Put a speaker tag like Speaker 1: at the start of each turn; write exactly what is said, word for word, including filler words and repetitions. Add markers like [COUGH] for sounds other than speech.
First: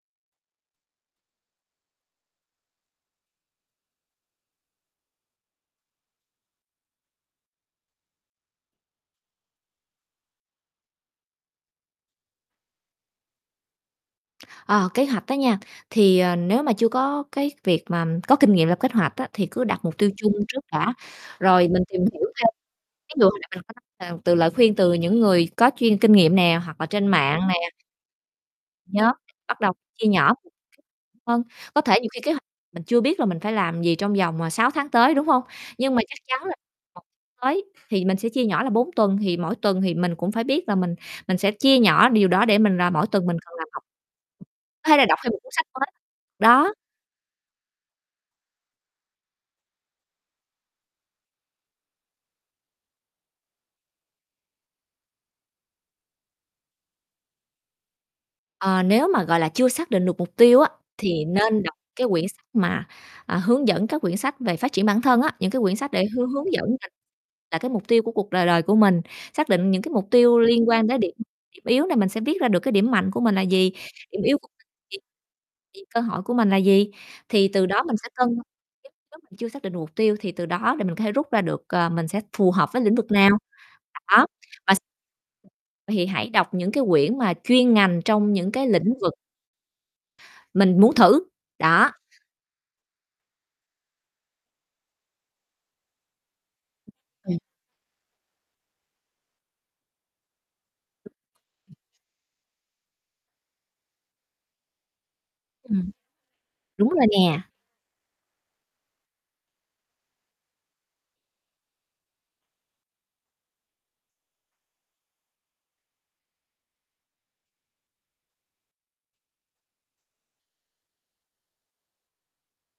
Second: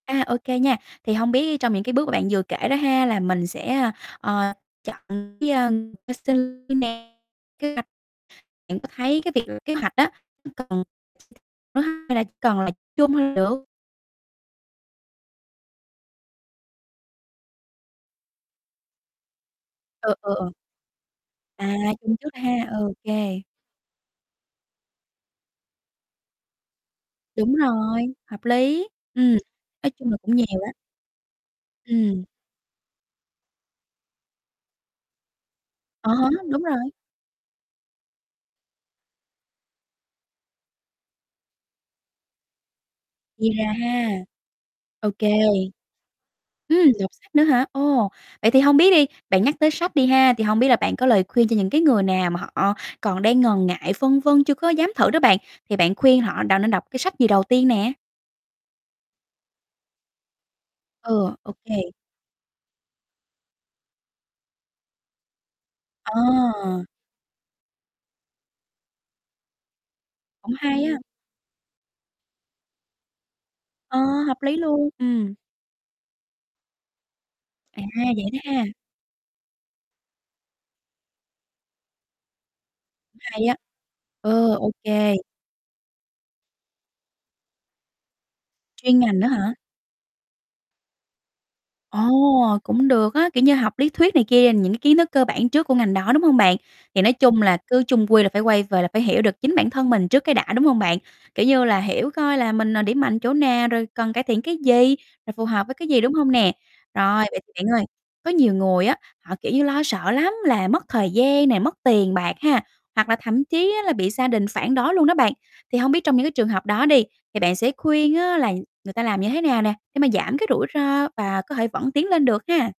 Speaker 1: À, ô kê nha, thì hông biết trong những cái bước mà bạn vừa kể đó ha, là mình sẽ, ơ, ờ, chọn cái, ơ, cái [UNINTELLIGIBLE] bạn có thấy cái việc kế hoạch á cần [UNINTELLIGIBLE] hay là cần là chung được.
Speaker 2: Ờ, kế hoạch đó nha, thì, ờ, nếu mà chưa có cái việc mà có kinh nghiệm lập kế hoạch á, thì cứ đặt mục tiêu
Speaker 1: [UNINTELLIGIBLE] Ờ,
Speaker 2: chung
Speaker 1: ờ.
Speaker 2: trước đã, rồi
Speaker 1: À,
Speaker 2: mình tìm
Speaker 1: chung
Speaker 2: hiểu
Speaker 1: trước
Speaker 2: thêm.
Speaker 1: ha, ô
Speaker 2: Ví dụ mình
Speaker 1: kê.
Speaker 2: [UNINTELLIGIBLE] từ lời khuyên từ những người có chuyên kinh nghiệm nè hoặc là trên mạng nè.
Speaker 1: Đúng rồi, hợp lý,
Speaker 2: Nhóm,
Speaker 1: ừm,
Speaker 2: bắt đầu
Speaker 1: nói
Speaker 2: chia
Speaker 1: chung là
Speaker 2: nhỏ
Speaker 1: cũng nhiều đó.
Speaker 2: hơn, có thể nhiều khi
Speaker 1: Ừm.
Speaker 2: kế hoạch mình chưa biết là mình phải làm gì trong vòng, ờ, sáu tháng tới, đúng hông? Nhưng mà
Speaker 1: À
Speaker 2: chắc
Speaker 1: há,
Speaker 2: chắn là
Speaker 1: đúng rồi.
Speaker 2: một tới thì mình sẽ chia nhỏ là bốn tuần thì mỗi tuần thì mình cũng phải biết là mình mình sẽ chia nhỏ điều đó để mình rà mỗi tuần mình
Speaker 1: Chia
Speaker 2: cần làm
Speaker 1: ra
Speaker 2: học.
Speaker 1: ha.
Speaker 2: Có thể là
Speaker 1: Ô
Speaker 2: đọc
Speaker 1: kê.
Speaker 2: thêm một cuốn sách mới, đó.
Speaker 1: Ừm, đọc sách nữa hả? Ồ, vậy thì hông biết đi, bạn nhắc tới sách đi ha, thì hông biết là bạn có lời khuyên cho những cái người nào mà họ còn đang ngần ngại, phân vân chưa có dám thử đó bạn, thì bạn khuyên họ đọc nên đọc cái sách gì đầu tiên nè.
Speaker 2: Ờ, nếu mà, gọi là, chưa xác định được mục tiêu á, thì
Speaker 1: Ừ, ô
Speaker 2: nên đọc
Speaker 1: kê.
Speaker 2: cái quyển sách mà, à, hướng dẫn các quyển sách về phát triển bản thân á, những cái quyển sách để hương hướng dẫn
Speaker 1: À!
Speaker 2: [UNINTELLIGIBLE] là cái mục tiêu của cuộc đời đời của mình. Xác định những cái mục tiêu
Speaker 1: Cũng
Speaker 2: liên
Speaker 1: hay
Speaker 2: quan đới
Speaker 1: á.
Speaker 2: điểm điểm yếu này mình sẽ biết ra được cái điểm mạnh của mình là gì,
Speaker 1: Ờ,
Speaker 2: điểm
Speaker 1: hợp
Speaker 2: yếu của
Speaker 1: lý
Speaker 2: mình là
Speaker 1: luôn,
Speaker 2: gì,
Speaker 1: ừm.
Speaker 2: thì cơ hội của mình là gì, thì từ
Speaker 1: À,
Speaker 2: đó mình sẽ
Speaker 1: vậy
Speaker 2: cân,
Speaker 1: đó ha.
Speaker 2: [UNINTELLIGIBLE] mình chưa xác định mục tiêu thì từ đó thì mình có thể rút ra được, ờ, mình sẽ phù hợp với lĩnh vực nào,
Speaker 1: Hay á,
Speaker 2: đó,
Speaker 1: ờ, ô
Speaker 2: và
Speaker 1: kê.
Speaker 2: vậy thì hãy đọc những cái quyển mà chuyên ngành trong những cái lĩnh
Speaker 1: Chuyên
Speaker 2: vực
Speaker 1: ngành á hả?
Speaker 2: mình muốn thử, đó.
Speaker 1: Ồ, cũng được á, kiểu như, học lý thuyết này kia, những cái kiến thức cơ bản trước của ngành đó, đúng hông bạn? Thì nói
Speaker 2: Ừm.
Speaker 1: chung là cứ chung quy là phải quay về là phải hiểu được chính bản thân mình trước cái đã, đúng hông bạn? Kiểu như là, hiểu coi là mình, ờ, điểm mạnh chỗ nào rồi cần cải thiện cái gì, rồi phù hợp với cái
Speaker 2: Ừm.
Speaker 1: gì, đúng hông nè?
Speaker 2: Đúng rồi
Speaker 1: Rồi, vậy
Speaker 2: nè.
Speaker 1: thì bạn ơi, có nhiều người á, họ, kiểu như, lo sợ lắm là mất thời gian này, mất tiền bạc ha, hoặc là thậm chí á là bị gia đình phản đối luôn đó bạn. Thì hông biết trong những cái trường hợp đó đi thì bạn sẽ khuyên á là người ta làm như thế nào nè, để mà giảm cái rủi ro và có thể vẫn tiến lên được ha?